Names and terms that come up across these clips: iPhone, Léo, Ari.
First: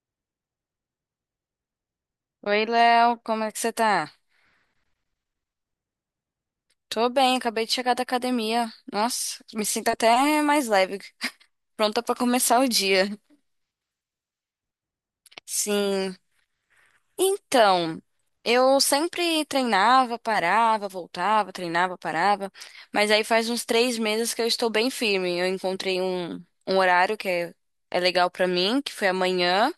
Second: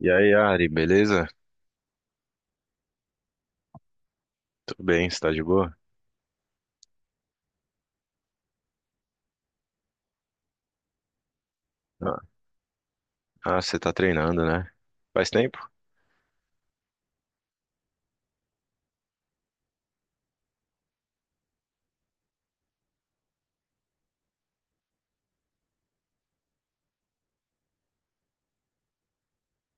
E aí, Ari, beleza? Oi, Léo, como é que você tá? Tudo bem, você tá de boa? Tô bem, acabei de chegar da academia. Nossa, me sinto até mais leve, pronta pra Ah, começar o dia. ah, você tá treinando, né? Faz tempo? Sim. Então, eu sempre treinava, parava, voltava, treinava, parava, mas aí faz uns 3 meses que eu estou bem firme. Eu encontrei um horário que é legal pra mim, que foi amanhã.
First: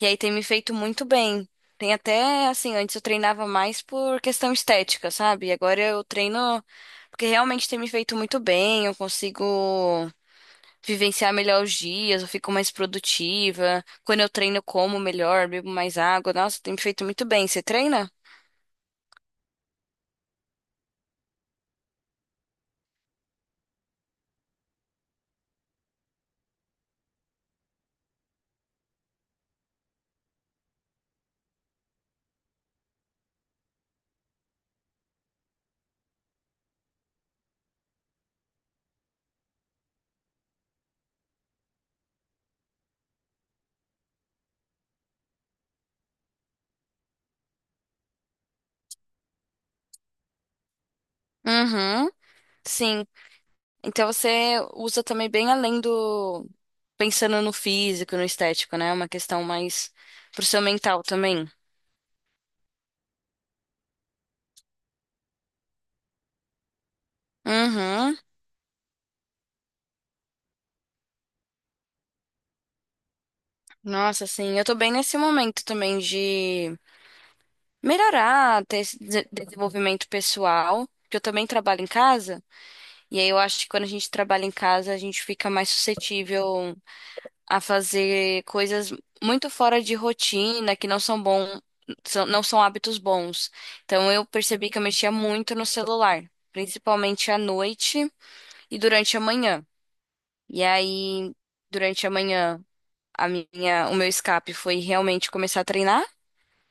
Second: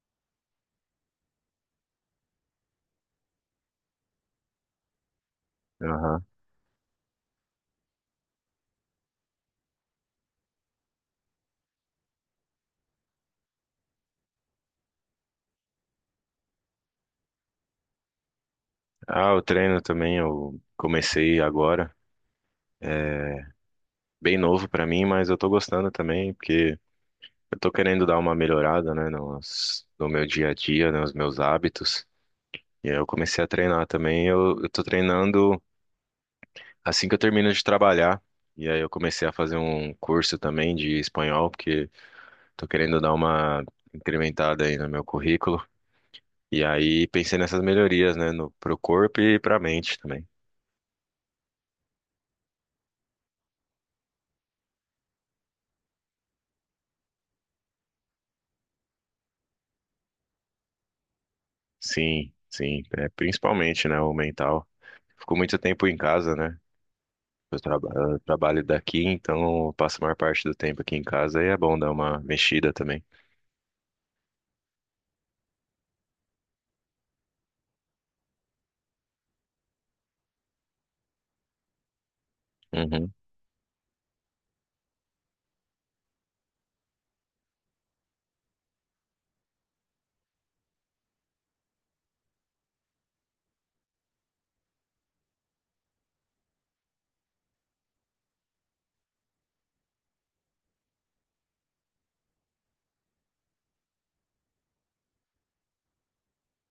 E aí tem me feito muito bem. Tem até, assim, antes eu treinava mais por questão estética, sabe? E agora eu Aham. treino porque realmente tem me feito muito bem, eu consigo vivenciar melhor os dias, eu fico mais produtiva. Quando eu treino, eu como melhor, bebo mais água. Nossa, tem me feito muito bem. Você treina? Ah, eu treino também, eu comecei agora. Bem novo pra mim, mas eu tô gostando também, porque eu tô querendo dar uma melhorada, né, no meu dia a dia, né, nos meus hábitos. E aí eu comecei a treinar também, eu tô treinando assim que eu termino de trabalhar. E aí eu comecei a fazer um curso também de espanhol, porque tô querendo dar uma incrementada aí no meu currículo. E aí pensei nessas melhorias, né, no, pro corpo e pra mente também. Uhum, sim. Então você usa também bem além do pensando no físico, no estético, né? É uma questão mais pro seu mental também. Sim, sim, é, principalmente, né, o mental. Fico muito tempo em casa, né? Uhum. Eu trabalho daqui, então eu passo a maior parte do tempo aqui em casa e é bom dar uma mexida também. Nossa, sim, eu tô bem nesse momento também de melhorar, ter esse desenvolvimento pessoal, que eu também trabalho em casa, Uhum, e aí eu acho que quando a gente trabalha em casa, a gente fica mais suscetível a fazer coisas muito fora de rotina, que não são bom, não são hábitos bons. Então eu percebi que eu mexia muito no celular, principalmente à noite e durante a manhã. E aí, durante a manhã, o meu escape foi realmente começar a treinar.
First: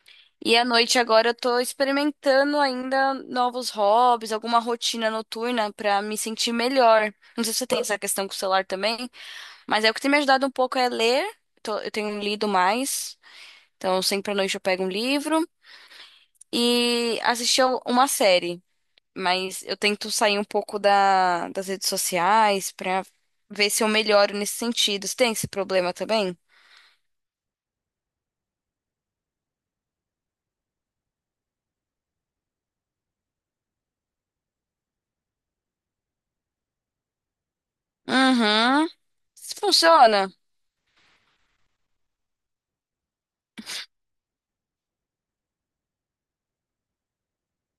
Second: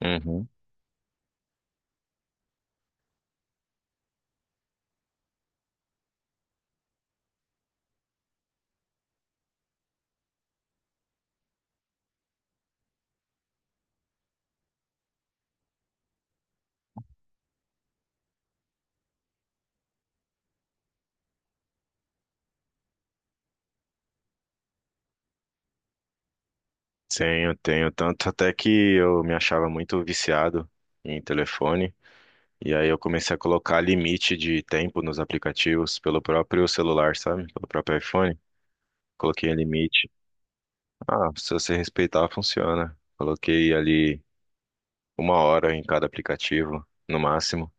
uhum. E à noite agora eu tô experimentando ainda novos hobbies, alguma rotina noturna pra me sentir melhor. Não sei se você tem essa questão com o celular também, mas o que tem me ajudado um pouco é ler. Eu tenho lido mais, então sempre à noite eu pego um livro e assistir a uma série. Mas eu tento sair um pouco das redes sociais pra ver se eu melhoro nesse sentido. Você tem esse problema também? Tenho, tenho. Tanto até que eu me achava muito viciado em telefone. E aí eu comecei a colocar limite de tempo nos aplicativos pelo próprio celular, sabe? Pelo próprio iPhone. Uhum. Coloquei limite. Funciona. Ah, se você respeitar, funciona. Coloquei ali uma hora em cada aplicativo, no máximo,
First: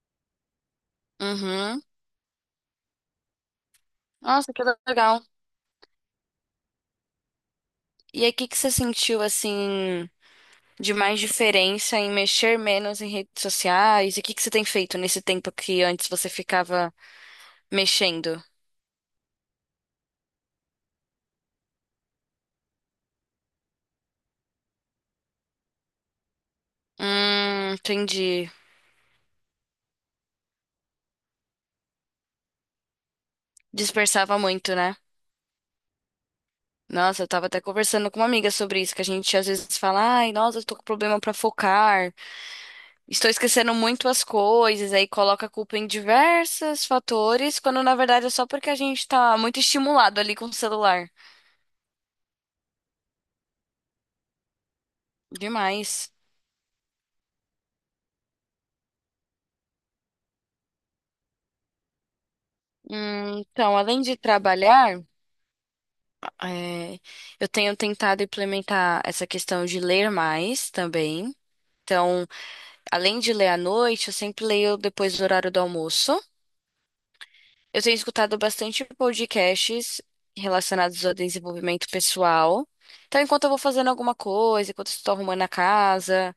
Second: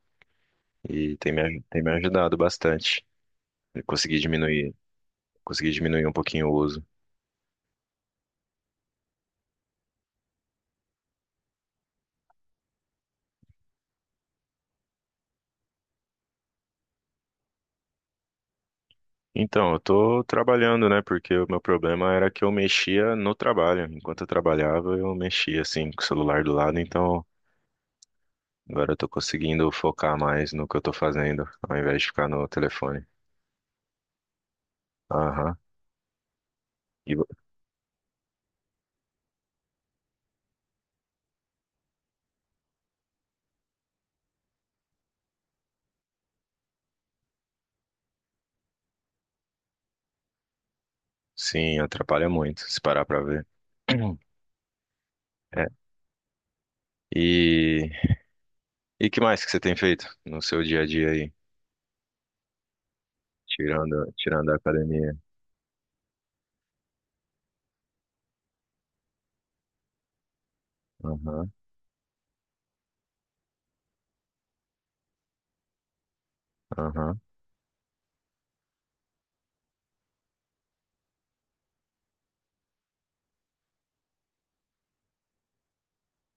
e Uhum. tem me ajudado bastante. Eu Nossa, que legal. consegui diminuir um pouquinho o uso. E aí, o que que você sentiu assim de mais diferença em mexer menos em redes sociais? E o que que você tem feito nesse tempo que antes você ficava mexendo? Então, eu tô trabalhando, né? Porque o meu problema era que eu mexia no trabalho. Enquanto eu trabalhava, eu mexia assim com o celular do lado, então Entendi. agora eu tô conseguindo focar mais no que eu tô fazendo, ao invés de ficar no telefone. Dispersava muito, né? Aham. E Nossa, vo- eu tava até conversando com uma amiga sobre isso, que a gente às vezes fala, ai, nossa, eu tô com problema pra focar, estou esquecendo muito as coisas, aí coloca a culpa em diversos fatores, quando na verdade é só porque a gente tá muito estimulado ali com o celular. sim, atrapalha muito, se parar pra ver. É. Demais. E E que mais que você tem feito no seu dia a dia aí? Então, além Tirando, de tirando a trabalhar, academia. é, eu tenho tentado implementar essa questão de ler mais também. Aham, Então, além de ler à noite, eu sempre leio depois do horário do almoço. aham. Eu tenho escutado bastante podcasts relacionados ao desenvolvimento pessoal. Então, enquanto eu vou fazendo alguma coisa, enquanto eu estou arrumando a casa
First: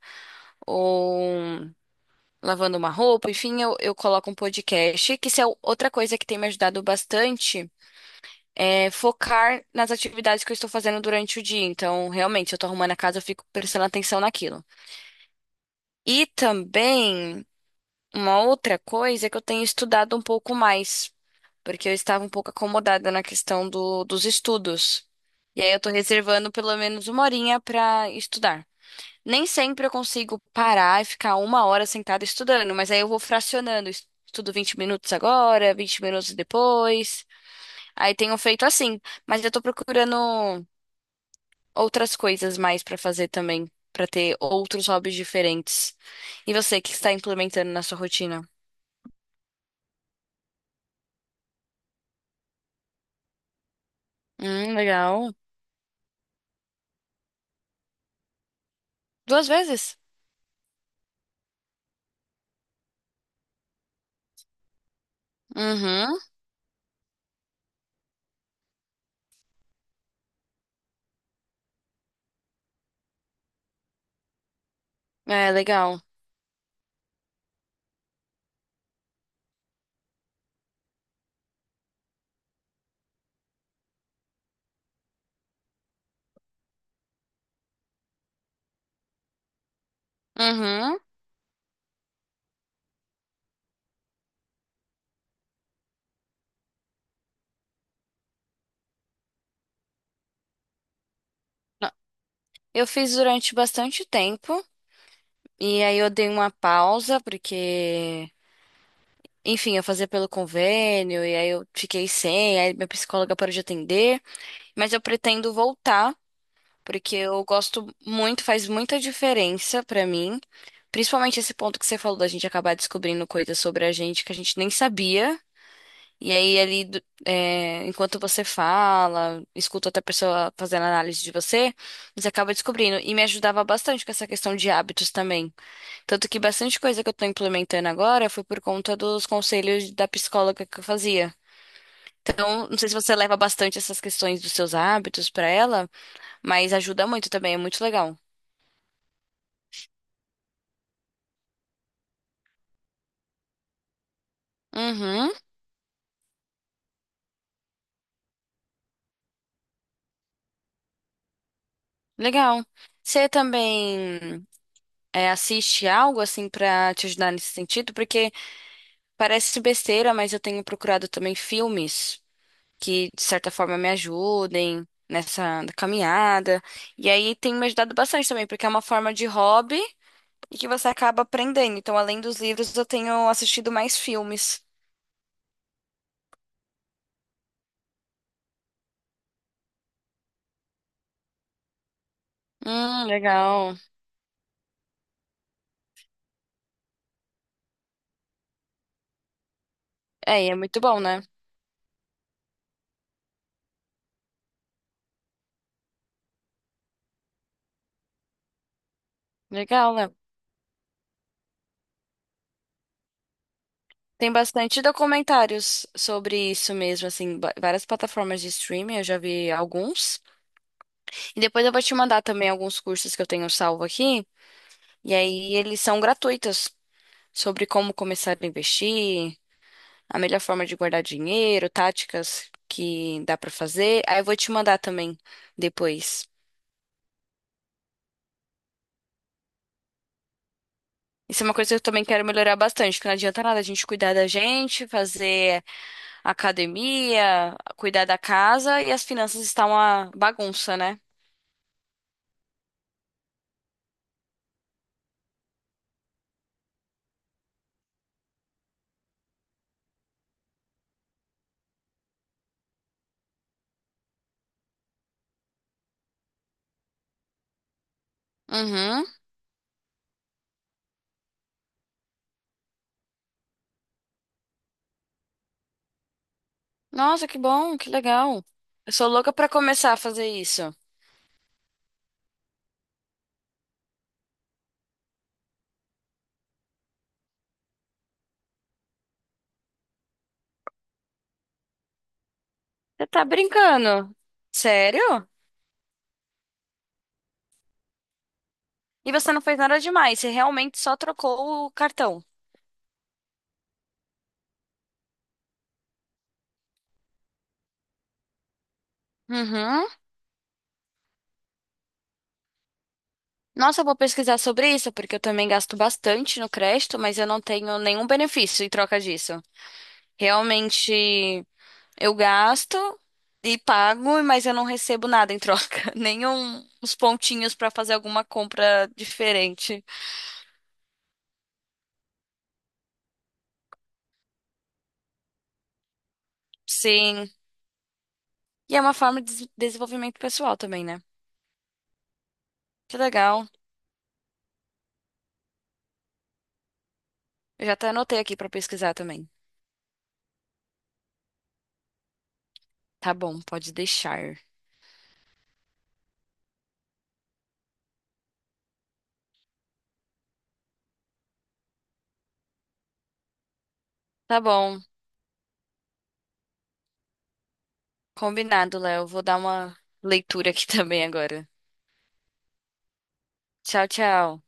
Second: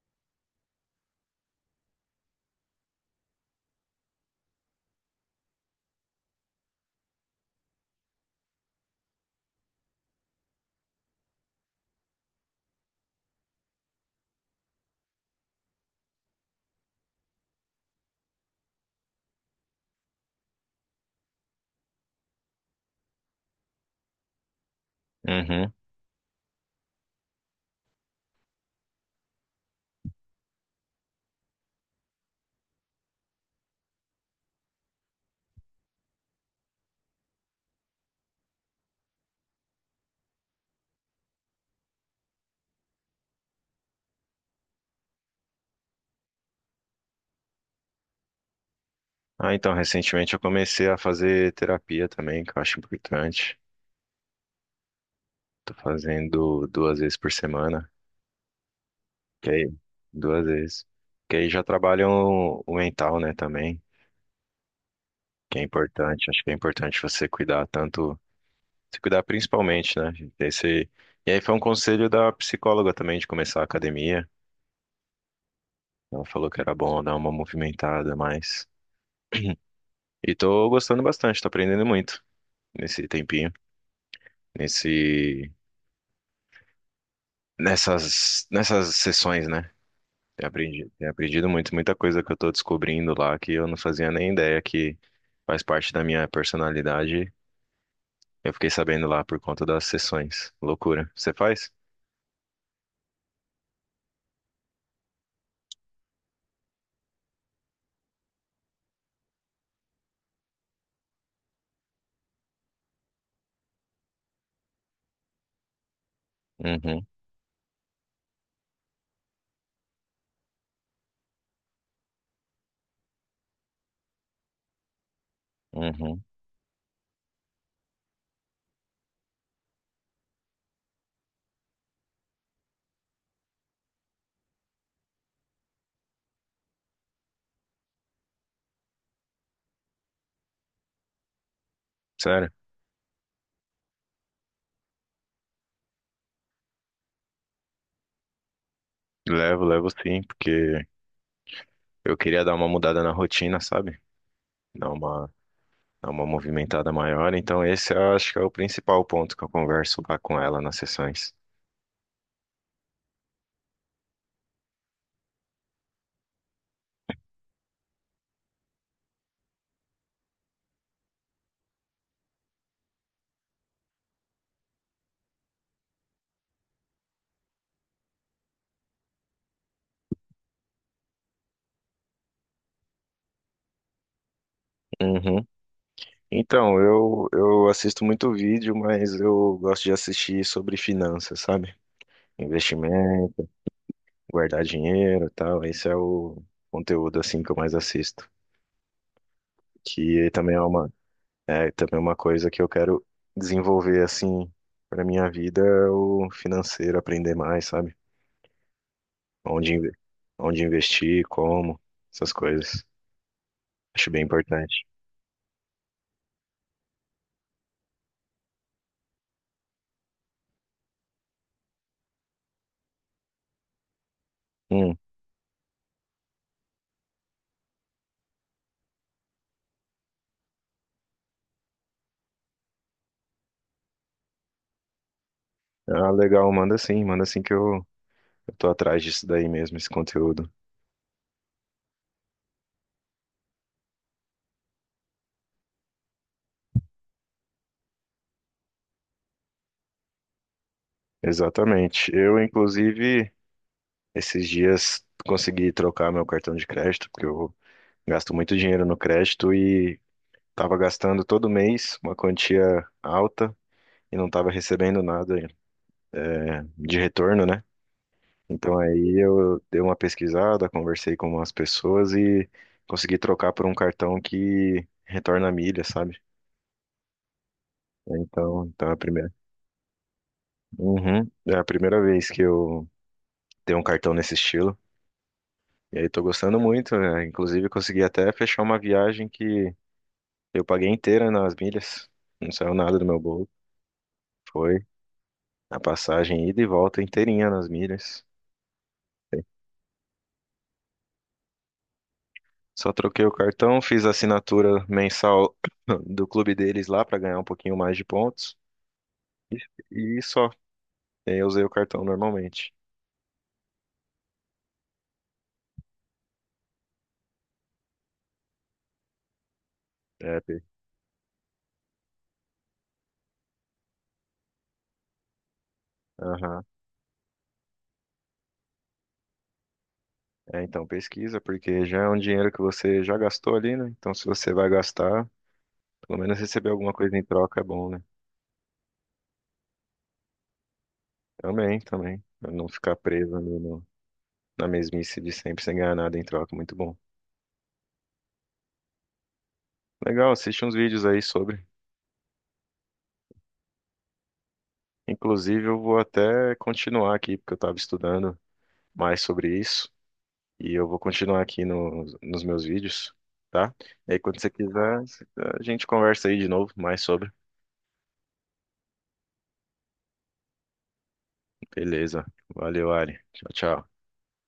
ou lavando uma roupa, enfim, eu coloco um podcast, que isso é outra coisa que tem me ajudado bastante é, focar nas atividades que eu estou fazendo durante o dia. Então, realmente, eu tô arrumando a casa, eu fico prestando atenção naquilo. E também, uma outra coisa é que eu tenho estudado um pouco mais, porque eu estava um pouco acomodada na questão dos estudos. E aí, Uhum. eu tô reservando pelo menos uma horinha para estudar. Nem sempre eu consigo parar e ficar uma hora sentada estudando, mas aí eu vou fracionando. Estudo 20 minutos agora, 20 minutos depois. Aí tenho feito assim. Mas eu tô procurando outras coisas mais pra fazer também, pra ter outros hobbies diferentes. E você, o que está implementando na sua rotina? Ah, então, recentemente eu comecei a fazer terapia também, que eu acho importante. Legal. Tô fazendo duas vezes por semana, Duas que aí, vezes? duas vezes. Que aí já trabalham o mental, né, também, que é Uhum. importante. Acho que é importante você cuidar tanto, se cuidar principalmente, né? Esse... E aí foi um conselho da psicóloga também de começar a academia. É, legal. Ela falou que era bom dar uma movimentada a mais. E tô gostando bastante, tô aprendendo muito nesse tempinho, nesse, nessas sessões, né? Uhum. Tenho aprendido muito, muita coisa que eu tô descobrindo lá que eu não fazia nem ideia que faz parte da minha personalidade. Eu fiquei sabendo lá por conta das sessões. Loucura. Você faz? Não, eu fiz durante bastante tempo e aí eu dei uma pausa porque, enfim, eu fazia pelo convênio e aí eu fiquei sem, aí minha psicóloga parou de atender, mas eu pretendo voltar Uhum, porque eu gosto muito, faz muita diferença pra mim, principalmente esse ponto que você falou da gente acabar descobrindo coisas sobre a gente que a gente nem sabia. uhum. E aí, ali, é, enquanto você fala, escuta outra pessoa fazendo análise de você, você acaba descobrindo. E me ajudava bastante com essa questão de hábitos também. Tanto que bastante coisa que eu tô implementando agora foi por conta dos conselhos da psicóloga que eu fazia. Sério? Então, não sei se você leva bastante essas questões dos seus hábitos pra ela, mas ajuda muito também, é muito legal. Levo, levo sim, porque eu queria dar uma mudada na rotina, sabe? Dar uma, Uhum, dar uma movimentada maior. Então, esse eu acho que é o principal ponto que eu converso lá com ela nas sessões. legal. Você também é, assiste algo assim pra te ajudar nesse sentido? Porque parece besteira, mas eu tenho procurado também filmes que de certa forma me ajudem nessa caminhada. E aí tem me ajudado bastante também, porque é uma forma de hobby e que você acaba aprendendo. Então, além dos livros, eu tenho assistido mais filmes. Uhum. Então, eu assisto muito vídeo, mas eu gosto de assistir sobre finanças, sabe? Investimento, Legal. guardar dinheiro e tal. Esse é o conteúdo assim que eu mais assisto. Que É, e também é é muito uma, bom, né? é também é uma coisa que eu quero desenvolver assim para minha vida, é o financeiro, aprender mais, sabe? Onde, inve- Legal, Léo. onde investir, como, essas coisas. Acho bem Tem bastante importante. documentários sobre isso mesmo, assim, várias plataformas de streaming, eu já vi alguns. E depois eu vou te mandar também alguns cursos que eu tenho salvo aqui, Hum. e aí eles são gratuitos, sobre como começar a investir, a melhor forma de guardar dinheiro, táticas que dá pra fazer. Aí eu vou te mandar também Ah, depois. legal, manda sim que eu tô atrás disso daí mesmo, esse conteúdo. Isso é uma coisa que eu também quero melhorar bastante, que não adianta nada a gente cuidar da gente, fazer academia, cuidar da casa e as finanças estão uma bagunça, né? Exatamente. Eu, inclusive, esses dias consegui trocar meu cartão de crédito, porque eu gasto muito dinheiro no crédito e estava gastando todo mês uma quantia alta e não estava recebendo nada, é, de retorno, né? Então Uhum. aí eu dei uma pesquisada, conversei com umas pessoas e consegui trocar por um cartão que retorna milha, sabe? Nossa, que bom, que legal. Então, é Eu a sou primeira. louca pra começar a fazer isso. Uhum. É a primeira vez que eu tenho um cartão nesse estilo. E aí tô gostando muito, né? Inclusive consegui até fechar uma viagem que eu paguei inteira nas milhas. Não saiu nada do Você meu tá bolso. brincando? Foi Sério? a passagem ida e volta inteirinha nas milhas. E você não fez nada demais, você realmente só trocou o cartão. Só troquei o cartão, fiz a assinatura mensal do clube deles lá pra ganhar um pouquinho mais de pontos Uhum. e só. E aí eu usei o cartão normalmente. Nossa, eu vou pesquisar sobre isso, porque eu também gasto bastante no crédito, mas eu não tenho nenhum benefício em troca disso. É, pe- Realmente, eu gasto e pago, mas eu não recebo nada em troca, nenhum aham. Uns pontinhos pra fazer alguma compra diferente. É, então pesquisa, porque já é um dinheiro que você já gastou ali, né? Então se você vai gastar, pelo menos receber alguma coisa em Sim. troca é bom, né? E é uma forma de desenvolvimento pessoal também, né? Também, também. Pra não ficar Que preso legal. ali na mesmice de sempre sem ganhar nada em troca. Muito bom. Eu já até anotei aqui pra pesquisar também. Legal, assiste uns vídeos aí sobre. Tá bom, pode deixar. Inclusive, eu vou até continuar aqui, porque eu estava estudando mais sobre isso. E eu vou continuar aqui nos meus vídeos, tá? E aí, Tá quando você bom, quiser, a gente conversa aí de novo mais sobre. combinado, Léo. Vou dar uma leitura aqui também agora. Beleza. Valeu, Ari. Tchau, Tchau, tchau. tchau.